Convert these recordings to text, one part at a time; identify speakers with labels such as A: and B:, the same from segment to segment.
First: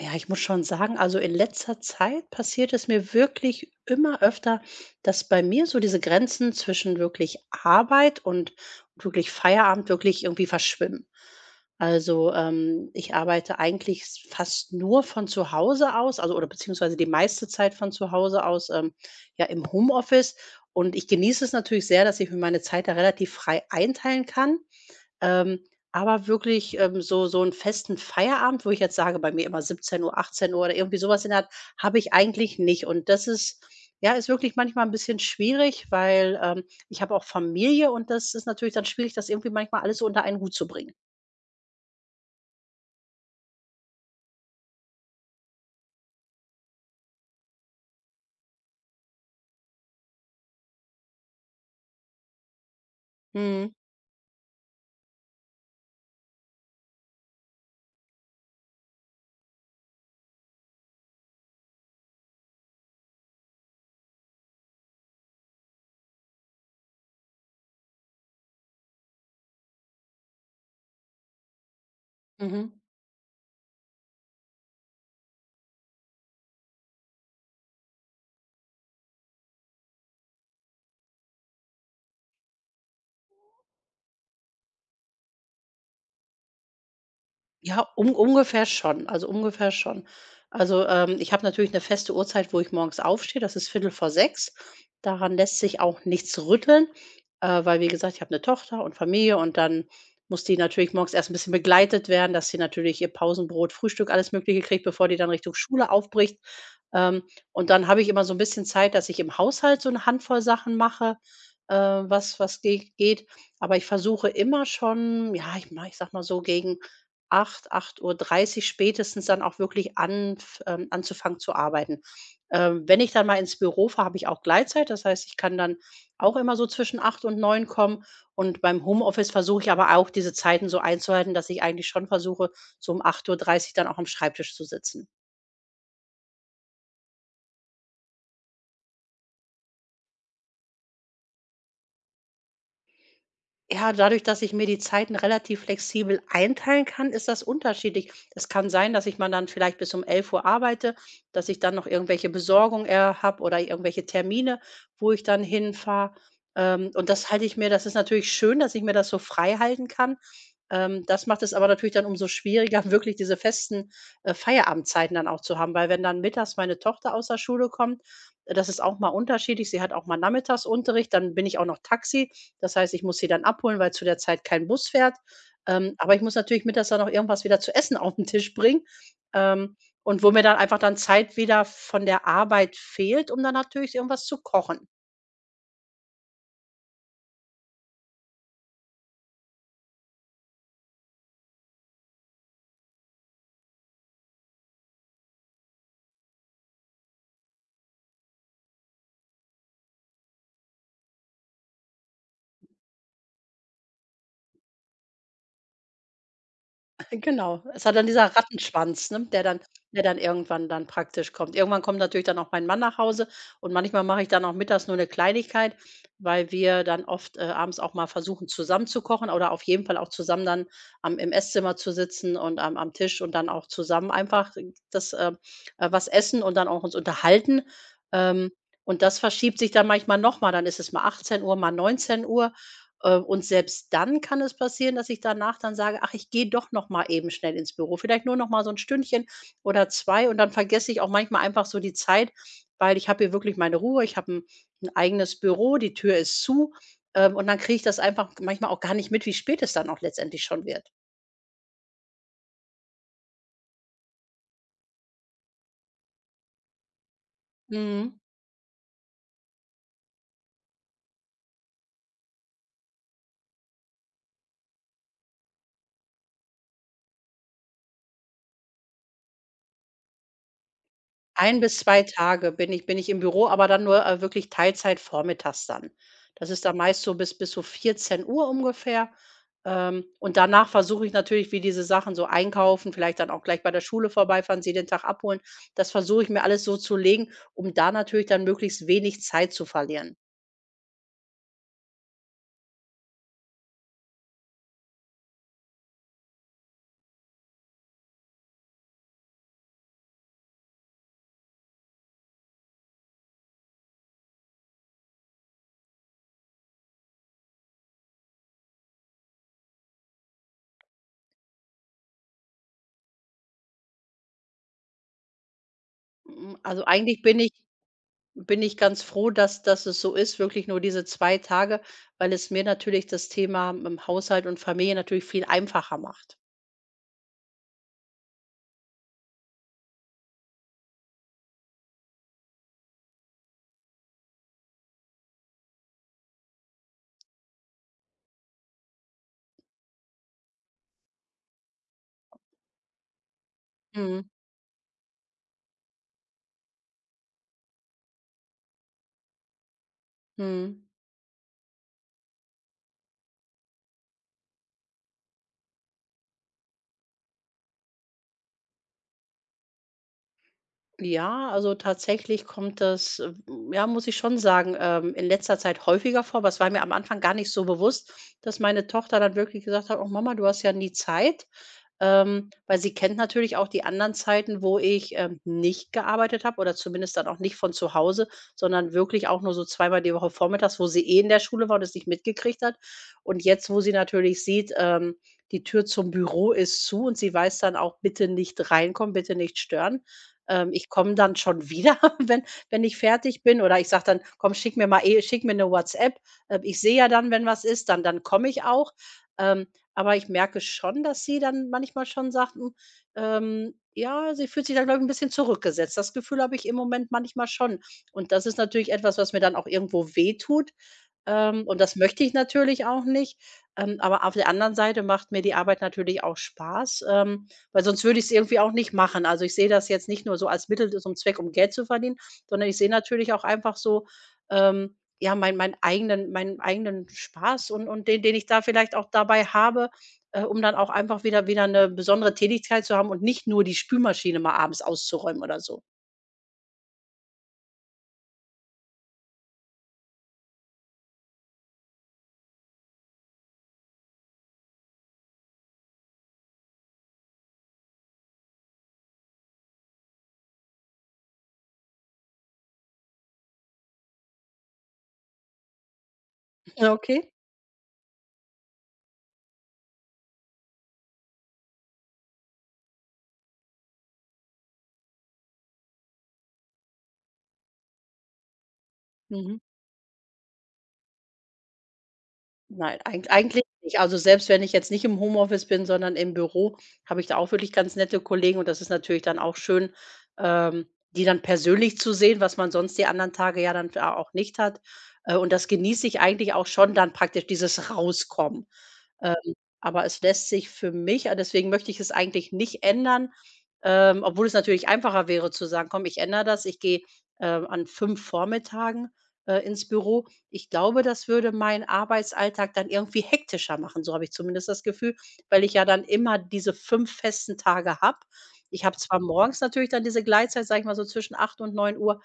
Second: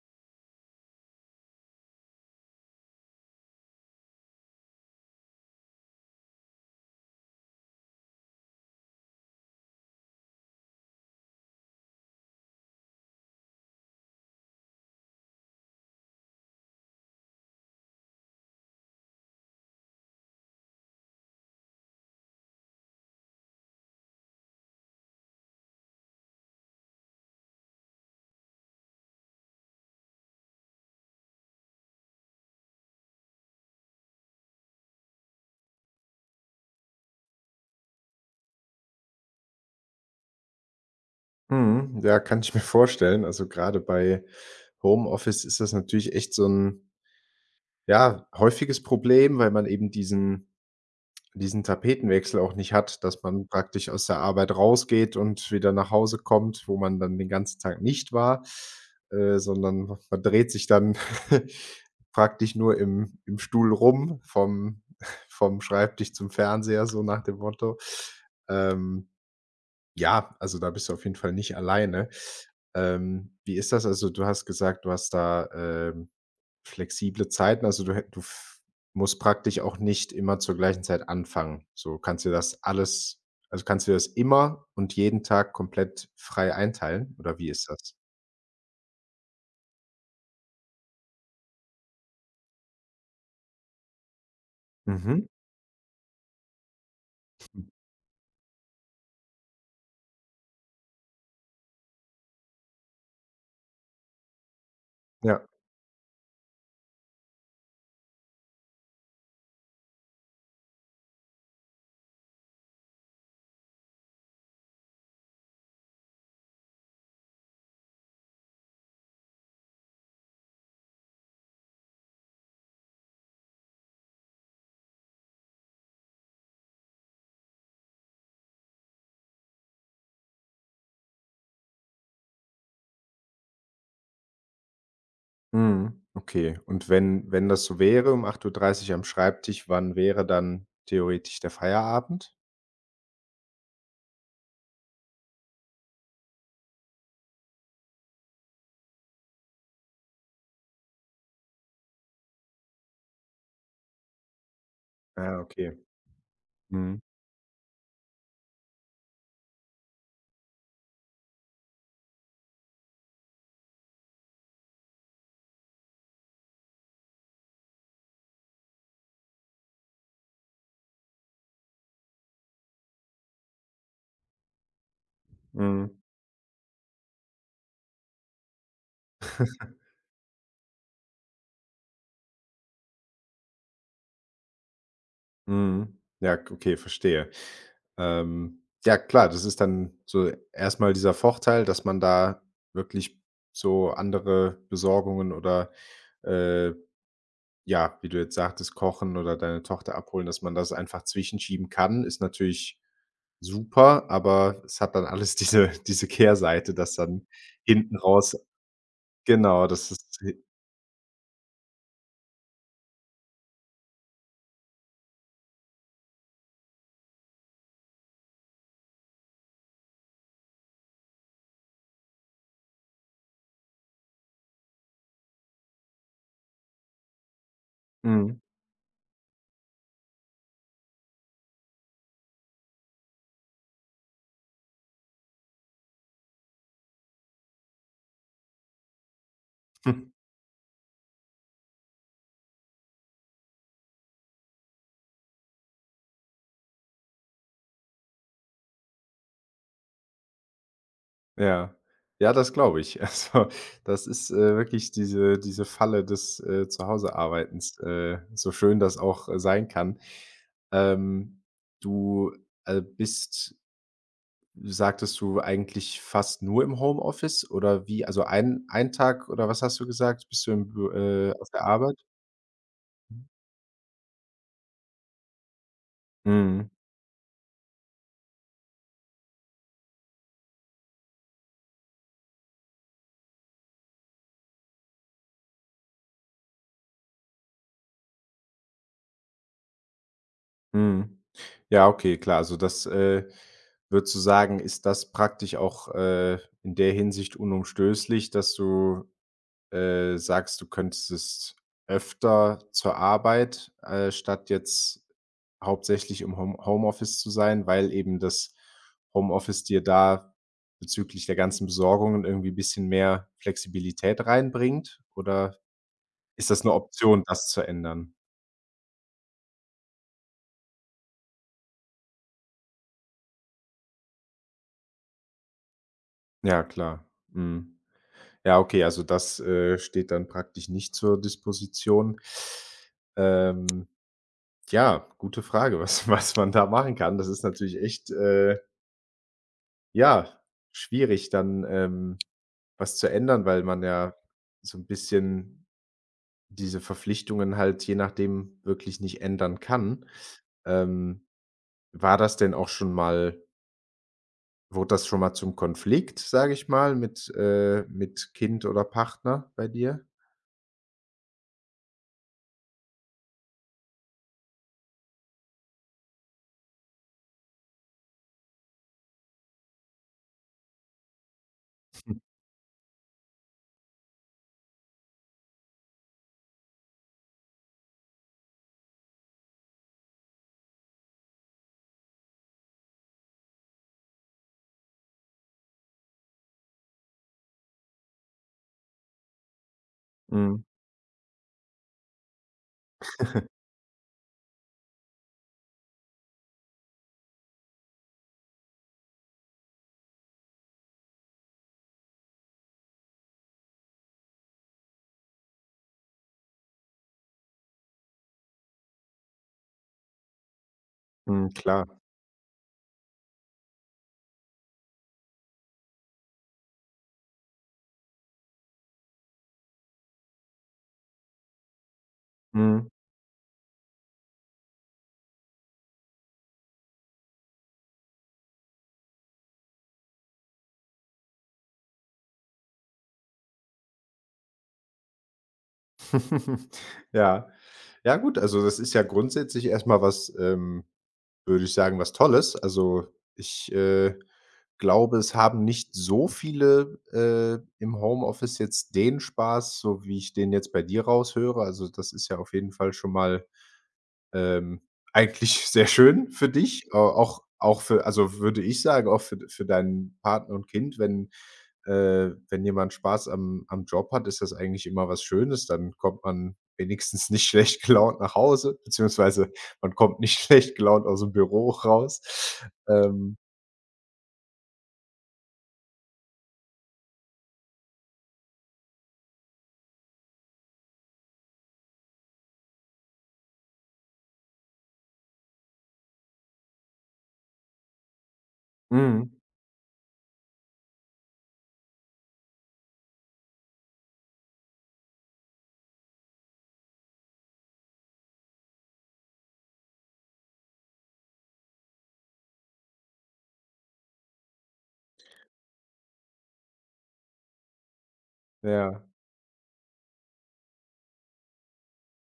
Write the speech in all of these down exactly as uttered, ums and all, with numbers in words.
A: Ja, ich muss schon sagen, also in letzter Zeit passiert es mir wirklich immer öfter, dass bei mir so diese Grenzen zwischen wirklich Arbeit und wirklich Feierabend wirklich irgendwie verschwimmen. Also ähm, ich arbeite eigentlich s- fast nur von zu Hause aus, also oder beziehungsweise die meiste Zeit von zu Hause aus, ähm, ja, im Homeoffice. Und ich genieße es natürlich sehr, dass ich mir meine Zeit da relativ frei einteilen kann. Ähm, aber wirklich, ähm, so so einen festen Feierabend, wo ich jetzt sage, bei mir immer siebzehn Uhr, achtzehn Uhr oder irgendwie sowas in der Art, habe ich eigentlich nicht. Und das ist ja, ist wirklich manchmal ein bisschen schwierig, weil, ähm, ich habe auch Familie, und das ist natürlich dann schwierig, das irgendwie manchmal alles so unter einen Hut zu bringen.
B: Mhm, ja, kann ich mir vorstellen. Also, gerade bei Homeoffice ist das natürlich echt so ein ja, häufiges Problem, weil man eben diesen diesen Tapetenwechsel auch nicht hat, dass man
A: Mhm,
B: praktisch aus der Arbeit rausgeht und wieder nach Hause kommt, wo man dann den ganzen Tag nicht war, äh, sondern man dreht sich dann praktisch nur im im Stuhl rum, vom vom Schreibtisch zum Fernseher, so nach dem Motto. Ähm ja, also da bist du auf jeden Fall nicht alleine.
A: mhm.
B: Ähm, wie ist das? Also, du hast gesagt, du hast da, ähm, flexible Zeiten, also du hä du f musst praktisch auch nicht immer zur gleichen Zeit anfangen. So kannst du das alles Also kannst du das immer und jeden Tag komplett frei einteilen oder wie ist
A: Ja,
B: das?
A: um ungefähr schon, also ungefähr schon. Also, ähm, ich habe natürlich eine feste Uhrzeit, wo ich morgens aufstehe, das ist viertel vor sechs.
B: Mhm.
A: Daran lässt sich auch nichts rütteln, äh, weil, wie gesagt, ich habe eine Tochter und Familie, und dann muss die natürlich morgens erst ein bisschen begleitet werden, dass sie natürlich ihr Pausenbrot, Frühstück, alles Mögliche kriegt, bevor die dann
B: Ja.
A: Richtung Schule aufbricht. Ähm, und dann habe ich immer so ein bisschen Zeit, dass ich im Haushalt so eine Handvoll Sachen mache, äh, was was ge geht. Aber ich versuche immer schon, ja, ich mach, ich sag mal, so gegen acht acht Uhr dreißig spätestens dann auch wirklich anf ähm, anzufangen zu arbeiten. Ähm, wenn ich dann mal ins Büro fahre, habe ich auch Gleitzeit. Das heißt, ich kann dann auch immer so zwischen acht und neun kommen. Und beim Homeoffice versuche ich aber auch, diese Zeiten so einzuhalten, dass ich eigentlich schon versuche, so um acht Uhr dreißig dann auch am Schreibtisch zu sitzen.
B: Mhm. Okay. Und wenn wenn das so wäre, um acht Uhr dreißig am Schreibtisch, wann wäre dann theoretisch der Feierabend?
A: Ja, dadurch, dass ich mir die Zeiten relativ flexibel einteilen kann, ist das unterschiedlich. Es kann sein, dass ich mal dann vielleicht bis um elf Uhr arbeite, dass ich dann noch irgendwelche Besorgungen, äh, habe oder irgendwelche Termine, wo ich
B: Ah,
A: dann
B: okay.
A: hinfahre. Ähm,
B: Mhm.
A: und das halte ich mir das ist natürlich schön, dass ich mir das so frei halten kann. Ähm, das macht es aber natürlich dann umso schwieriger, wirklich diese festen, äh, Feierabendzeiten dann auch zu haben, weil wenn dann mittags meine Tochter aus der Schule kommt, äh, das ist auch mal unterschiedlich. Sie hat auch mal Nachmittagsunterricht, dann bin ich auch noch Taxi. Das heißt, ich muss sie dann abholen, weil zu der Zeit kein Bus fährt.
B: Mhm.
A: Ähm, aber ich muss natürlich mittags dann noch irgendwas wieder zu essen auf den Tisch bringen, ähm, und wo mir dann einfach dann Zeit wieder von der Arbeit fehlt, um dann natürlich irgendwas zu kochen.
B: Mhm. Ja, k okay, verstehe. Ähm, ja klar, das ist dann so erstmal dieser Vorteil, dass man da wirklich so andere Besorgungen oder, äh, ja, wie du jetzt sagtest, kochen oder deine Tochter abholen, dass man das einfach zwischenschieben kann, ist natürlich super, aber es hat dann alles diese diese Kehrseite, dass dann
A: Genau. Es hat
B: hinten
A: dann dieser
B: raus
A: Rattenschwanz, ne, der dann
B: genau, das
A: der dann
B: ist
A: irgendwann dann praktisch kommt. Irgendwann kommt natürlich dann auch mein Mann nach Hause, und manchmal mache ich dann auch mittags nur eine Kleinigkeit, weil wir dann oft, äh, abends auch mal versuchen, zusammen zu kochen oder auf jeden Fall auch zusammen dann am im Esszimmer zu sitzen und am am Tisch und dann auch zusammen einfach das, äh äh, was essen und dann auch uns unterhalten.
B: mhm.
A: Ähm, und das verschiebt sich dann manchmal noch mal. Dann ist es mal achtzehn Uhr, mal neunzehn Uhr. Äh, und selbst dann kann es passieren, dass ich danach dann sage: „Ach, ich gehe doch noch mal eben schnell ins Büro.“ Vielleicht nur noch mal so ein Stündchen oder zwei, und dann vergesse ich auch manchmal einfach so die Zeit, weil ich habe hier wirklich meine Ruhe. Ich habe ein 'n eigenes Büro, die Tür ist zu, ähm, und dann kriege ich das einfach manchmal auch gar nicht mit, wie spät es dann auch letztendlich schon wird.
B: Ja. Ja, das glaube ich. Also, das ist, äh, wirklich diese diese Falle des, äh, Zuhause-Arbeitens, äh,
A: Mhm.
B: so schön das auch äh, sein kann. Ähm, du, äh, bist sagtest du, eigentlich fast nur im Homeoffice oder wie? Also, ein ein Tag oder was hast du gesagt, bist du im Bü äh, auf
A: Ein
B: der
A: bis
B: Arbeit?
A: zwei Tage bin ich bin ich im Büro, aber dann nur, äh, wirklich Teilzeit vormittags dann. Das ist
B: Mhm,
A: dann meist so bis bis so vierzehn Uhr ungefähr. Ähm, und danach versuche ich natürlich, wie diese Sachen so einkaufen, vielleicht dann auch gleich bei der Schule vorbeifahren, sie den Tag abholen. Das versuche ich mir alles so zu legen, um da natürlich dann möglichst wenig Zeit zu verlieren.
B: mhm. Ja, okay, klar. Also, das, äh, würdest du sagen, ist das praktisch auch, äh, in der Hinsicht unumstößlich, dass du äh, sagst, du könntest öfter zur Arbeit, äh, statt jetzt hauptsächlich im Home Homeoffice zu sein, weil eben das Homeoffice dir da bezüglich der ganzen Besorgungen irgendwie bisschen mehr Flexibilität reinbringt? Oder ist
A: Mhm,
B: das 'ne
A: also eigentlich
B: Option,
A: bin
B: das
A: ich
B: zu ändern?
A: bin ich ganz froh, dass dass es so ist, wirklich nur diese zwei Tage, weil es mir natürlich das Thema, ähm, Haushalt und Familie natürlich viel einfacher macht.
B: Ja, klar. Mhm. Ja, okay, also das, äh, steht dann praktisch nicht zur Disposition. Ähm, ja, gute Frage, was was man da machen kann. Das ist natürlich echt, äh ja, schwierig dann, ähm, was zu ändern, weil man ja
A: Mhm,
B: so ein bisschen diese Verpflichtungen halt je nachdem wirklich nicht ändern kann.
A: mhm.
B: Ähm, war das denn auch schon mal wurde das schon mal zum Konflikt, sage ich mal, mit äh, mit Kind oder Partner bei dir?
A: Ja, also tatsächlich kommt das, äh, ja, muss ich schon sagen, ähm, in letzter Zeit häufiger vor, aber es war mir am Anfang gar nicht so bewusst, dass meine Tochter dann wirklich gesagt hat: „Oh Mama, du hast ja nie Zeit.“ Ähm, weil sie kennt natürlich auch die anderen Zeiten, wo ich, ähm, nicht gearbeitet habe oder zumindest dann auch nicht von zu Hause, sondern wirklich auch nur so zweimal die Woche vormittags, wo sie eh in der Schule war und es nicht mitgekriegt hat. Und jetzt, wo sie natürlich sieht, ähm, die Tür zum Büro ist zu und sie weiß dann auch: „Bitte nicht reinkommen, bitte nicht stören.“
B: Mhm,
A: ähm, Ich komme dann schon wieder, wenn wenn ich fertig bin, oder ich sage dann: „Komm, schick mir mal eh schick mir 'ne WhatsApp.“ Ähm, ich sehe ja dann, wenn was ist, dann dann komme ich auch. Ähm, aber ich merke schon, dass sie dann manchmal schon sagt, hm, ähm, ja, sie fühlt sich da, glaube ich, ein bisschen zurückgesetzt. Das Gefühl habe ich im Moment manchmal schon. Und das ist natürlich etwas, was mir dann auch irgendwo wehtut.
B: mhm,
A: Ähm, und
B: klar.
A: das möchte ich natürlich auch nicht. Ähm, aber auf der anderen Seite macht mir die Arbeit natürlich auch Spaß. Ähm weil sonst würde ich es irgendwie auch nicht machen. Also, ich sehe das jetzt nicht nur so als Mittel zum Zweck, um Geld zu verdienen, sondern ich
B: Mhm.
A: sehe natürlich auch einfach so, ähm, ja, mein meinen eigenen meinen eigenen Spaß und und den, den ich da vielleicht auch dabei habe, äh, um dann auch einfach wieder wieder eine besondere Tätigkeit zu haben und nicht nur die Spülmaschine mal abends auszuräumen oder so.
B: Ja. Ja gut, also das ist ja grundsätzlich erst mal was, ähm würde ich sagen, was Tolles. Also, ich, äh, glaube, es haben nicht so viele, äh, im Homeoffice jetzt den Spaß, so wie ich den jetzt bei dir raushöre. Also, das ist ja auf jeden Fall schon mal ähm, eigentlich sehr schön für dich,
A: Ja,
B: äh,
A: okay.
B: auch auch für also, würde ich sagen, auch für für deinen Partner und Kind, wenn äh, wenn jemand Spaß am am Job hat, ist das eigentlich immer was Schönes. Dann kommt man wenigstens nicht schlecht gelaunt nach Hause, beziehungsweise
A: Mhm.
B: man kommt nicht schlecht gelaunt aus dem Büro raus.
A: Nein, eigen
B: Ähm,
A: eigentlich nicht. Also, selbst wenn ich jetzt nicht im Homeoffice bin, sondern im Büro, habe ich da auch wirklich ganz nette Kollegen, und das ist natürlich dann auch schön, ähm, die dann persönlich zu sehen, was man sonst die anderen Tage ja dann da auch nicht hat. Äh, und das genieße ich eigentlich auch schon dann praktisch dieses Rauskommen.
B: mhm,
A: Ähm, aber es lässt sich für mich ah, deswegen möchte ich es eigentlich nicht ändern, ähm, obwohl es natürlich einfacher wäre zu sagen: „Komm, ich ändere das. Ich gehe, ähm, an fünf Vormittagen, äh, ins Büro.“ Ich glaube, das würde meinen Arbeitsalltag dann irgendwie hektischer machen, so habe ich zumindest das Gefühl, weil ich ja dann immer diese fünf festen Tage habe. Ich habe
B: ja,
A: zwar morgens natürlich dann diese Gleitzeit, sage ich mal, so zwischen acht und neun Uhr,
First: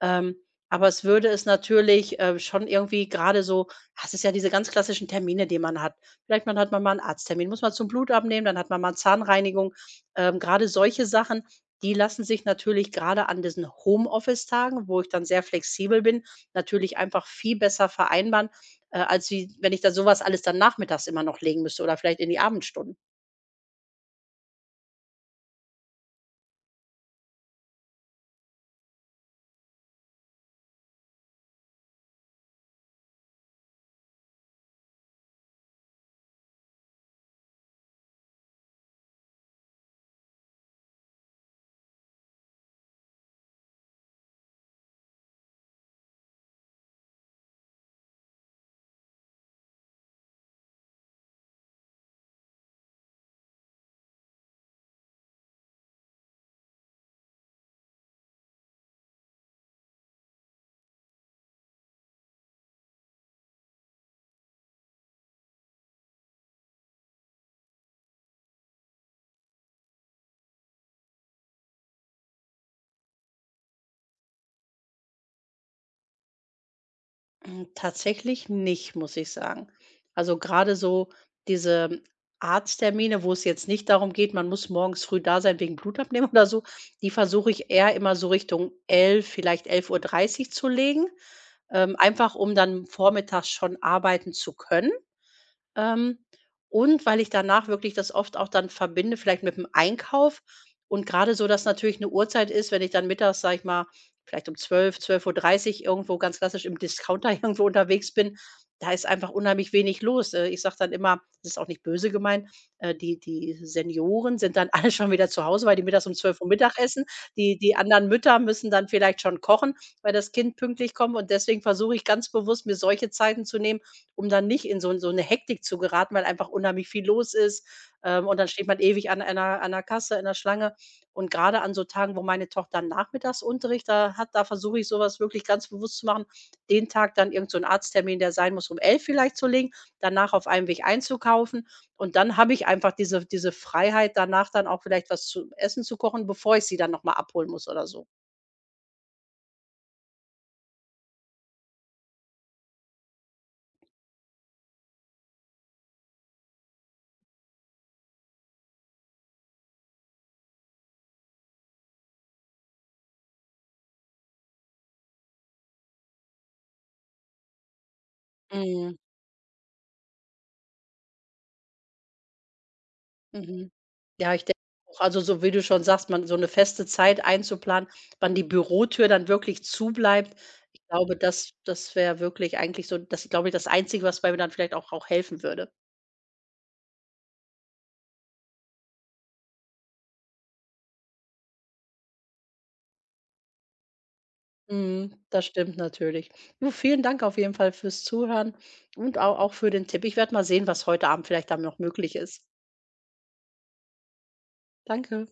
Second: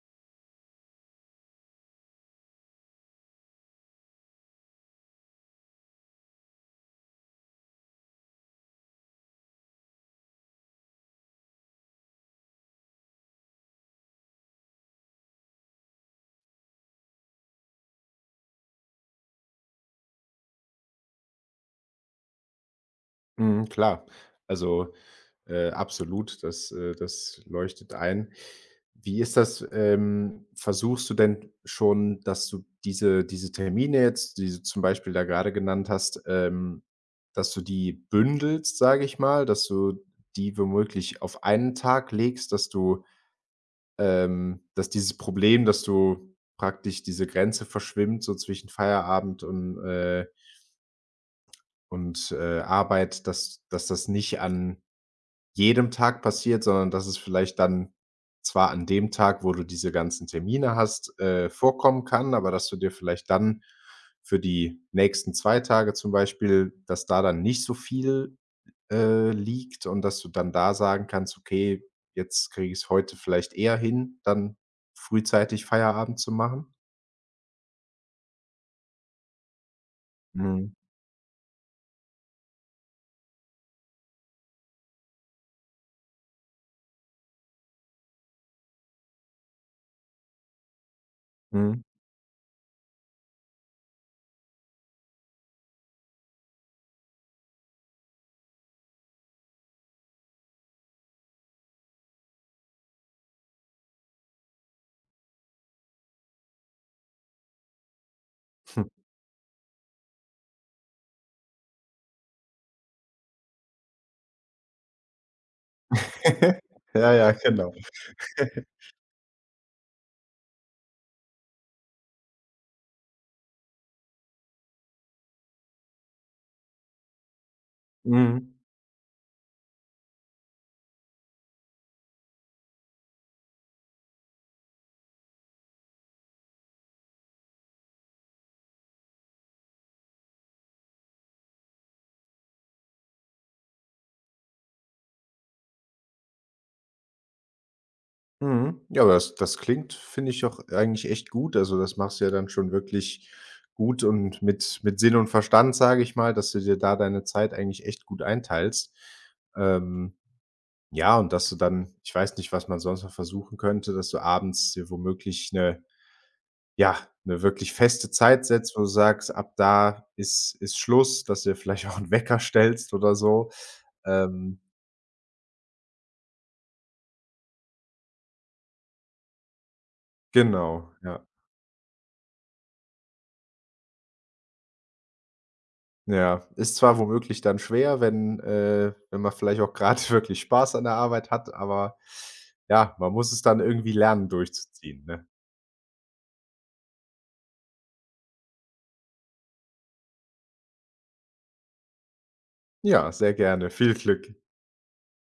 A: ähm, aber es würde es natürlich, äh, schon irgendwie gerade so hast es ist ja diese ganz klassischen Termine, die man hat. Vielleicht man hat man mal einen Arzttermin, muss man zum Blut abnehmen, dann hat man mal Zahnreinigung. Ähm, grade solche Sachen, die lassen sich natürlich gerade an diesen Homeoffice-Tagen, wo ich dann sehr flexibel bin, natürlich einfach viel besser vereinbaren, äh, als wie wenn ich da sowas alles dann nachmittags immer noch legen müsste oder vielleicht in die Abendstunden.
B: mhm, klar. Also Äh, absolut, das äh, das leuchtet ein. Wie ist das, ähm versuchst du denn schon, dass du diese diese Termine jetzt, die du zum Beispiel da gerade genannt hast, ähm, dass du die bündelst, sage ich mal, dass du die womöglich auf einen Tag legst, dass du ähm, dass dieses Problem, dass du praktisch diese Grenze verschwimmt, so zwischen Feierabend und, äh und, äh, Arbeit, dass dass das nicht an jedem Tag passiert, sondern dass es vielleicht dann zwar an dem Tag, wo du diese ganzen Termine hast, äh, vorkommen kann, aber dass du dir vielleicht dann für die nächsten zwei Tage zum Beispiel dass da dann nicht so viel, äh, liegt und dass du dann da sagen kannst: „Okay, jetzt kriege ich es heute vielleicht eher hin, dann frühzeitig Feierabend zu machen?“
A: Hm, tatsächlich nicht, muss ich sagen. Also,
B: Mhm,
A: gerade so diese Arzttermine, wo es jetzt nicht darum geht, man muss morgens früh da sein wegen Blutabnehmen oder so, die versuche ich eher immer so Richtung elf, vielleicht elf Uhr dreißig zu legen,
B: mhm.
A: ähm, einfach um dann vormittags schon arbeiten zu können. Ähm, und weil ich danach wirklich das oft auch dann verbinde, vielleicht mit dem Einkauf, und gerade so, dass natürlich eine Uhrzeit ist, wenn ich dann mittags, sage ich mal, vielleicht um zwölf, zwölf Uhr dreißig irgendwo ganz klassisch im Discounter irgendwo unterwegs bin, da ist einfach unheimlich wenig los. Äh, ich sage dann immer, das ist auch nicht böse gemeint, äh, die die Senioren sind dann alle schon wieder zu Hause, weil die mittags um zwölf Uhr Mittag essen.
B: Ja, ja,
A: Die
B: genau.
A: die anderen Mütter müssen dann vielleicht schon kochen, weil das Kind pünktlich kommt, und deswegen versuche ich ganz bewusst, mir solche Zeiten zu nehmen, um dann nicht in so 'n so 'ne Hektik zu geraten, weil einfach unheimlich viel los ist, ähm, und dann
B: Mhm.
A: steht man ewig an einer an 'ner Kasse in der Schlange. Und gerade an so Tagen, wo meine Tochter Nachmittagsunterricht da hat, da versuche ich so was wirklich ganz bewusst zu machen, den Tag dann irgend so 'n Arzttermin, der sein muss, um elf vielleicht zu legen, danach auf einem Weg einzukaufen. Und dann habe ich einfach diese diese Freiheit, danach dann auch vielleicht was zu essen zu kochen, bevor ich sie dann noch mal abholen muss oder so.
B: Mhm. Ja, aber das das klingt, finde ich, auch eigentlich echt gut. Also, das machst du ja dann schon wirklich gut und mit mit Sinn und Verstand, sage ich mal, dass du dir da deine Zeit eigentlich echt gut einteilst. Ähm, ja, und dass du dann ich weiß nicht, was man sonst noch versuchen könnte, dass du abends dir womöglich eine ja, eine wirklich feste Zeit setzt, wo du
A: Mhm.
B: sagst: „Ab da ist ist Schluss“, dass du dir vielleicht auch 'n Wecker stellst oder so.
A: Mhm. Ja, ich
B: Ähm,
A: denke auch, also, so wie du schon sagst, man so 'ne feste Zeit einzuplanen, wann die Bürotür dann wirklich zubleibt. Ich
B: genau,
A: glaube,
B: ja.
A: das das wäre wirklich eigentlich so das glaube ich, das Einzige, was bei mir dann vielleicht auch auch helfen würde.
B: Ja, ist zwar womöglich dann schwer, wenn äh, wenn man vielleicht auch gerade wirklich Spaß an der Arbeit hat, aber ja, man muss es dann irgendwie lernen durchzuziehen,
A: Mhm,
B: ne?
A: das stimmt natürlich. Du, vielen Dank auf jeden Fall fürs Zuhören und au auch für den Tipp. Ich werde mal sehen, was heute Abend vielleicht dann noch möglich ist.
B: Ja, sehr gerne. Viel Glück.
A: Danke.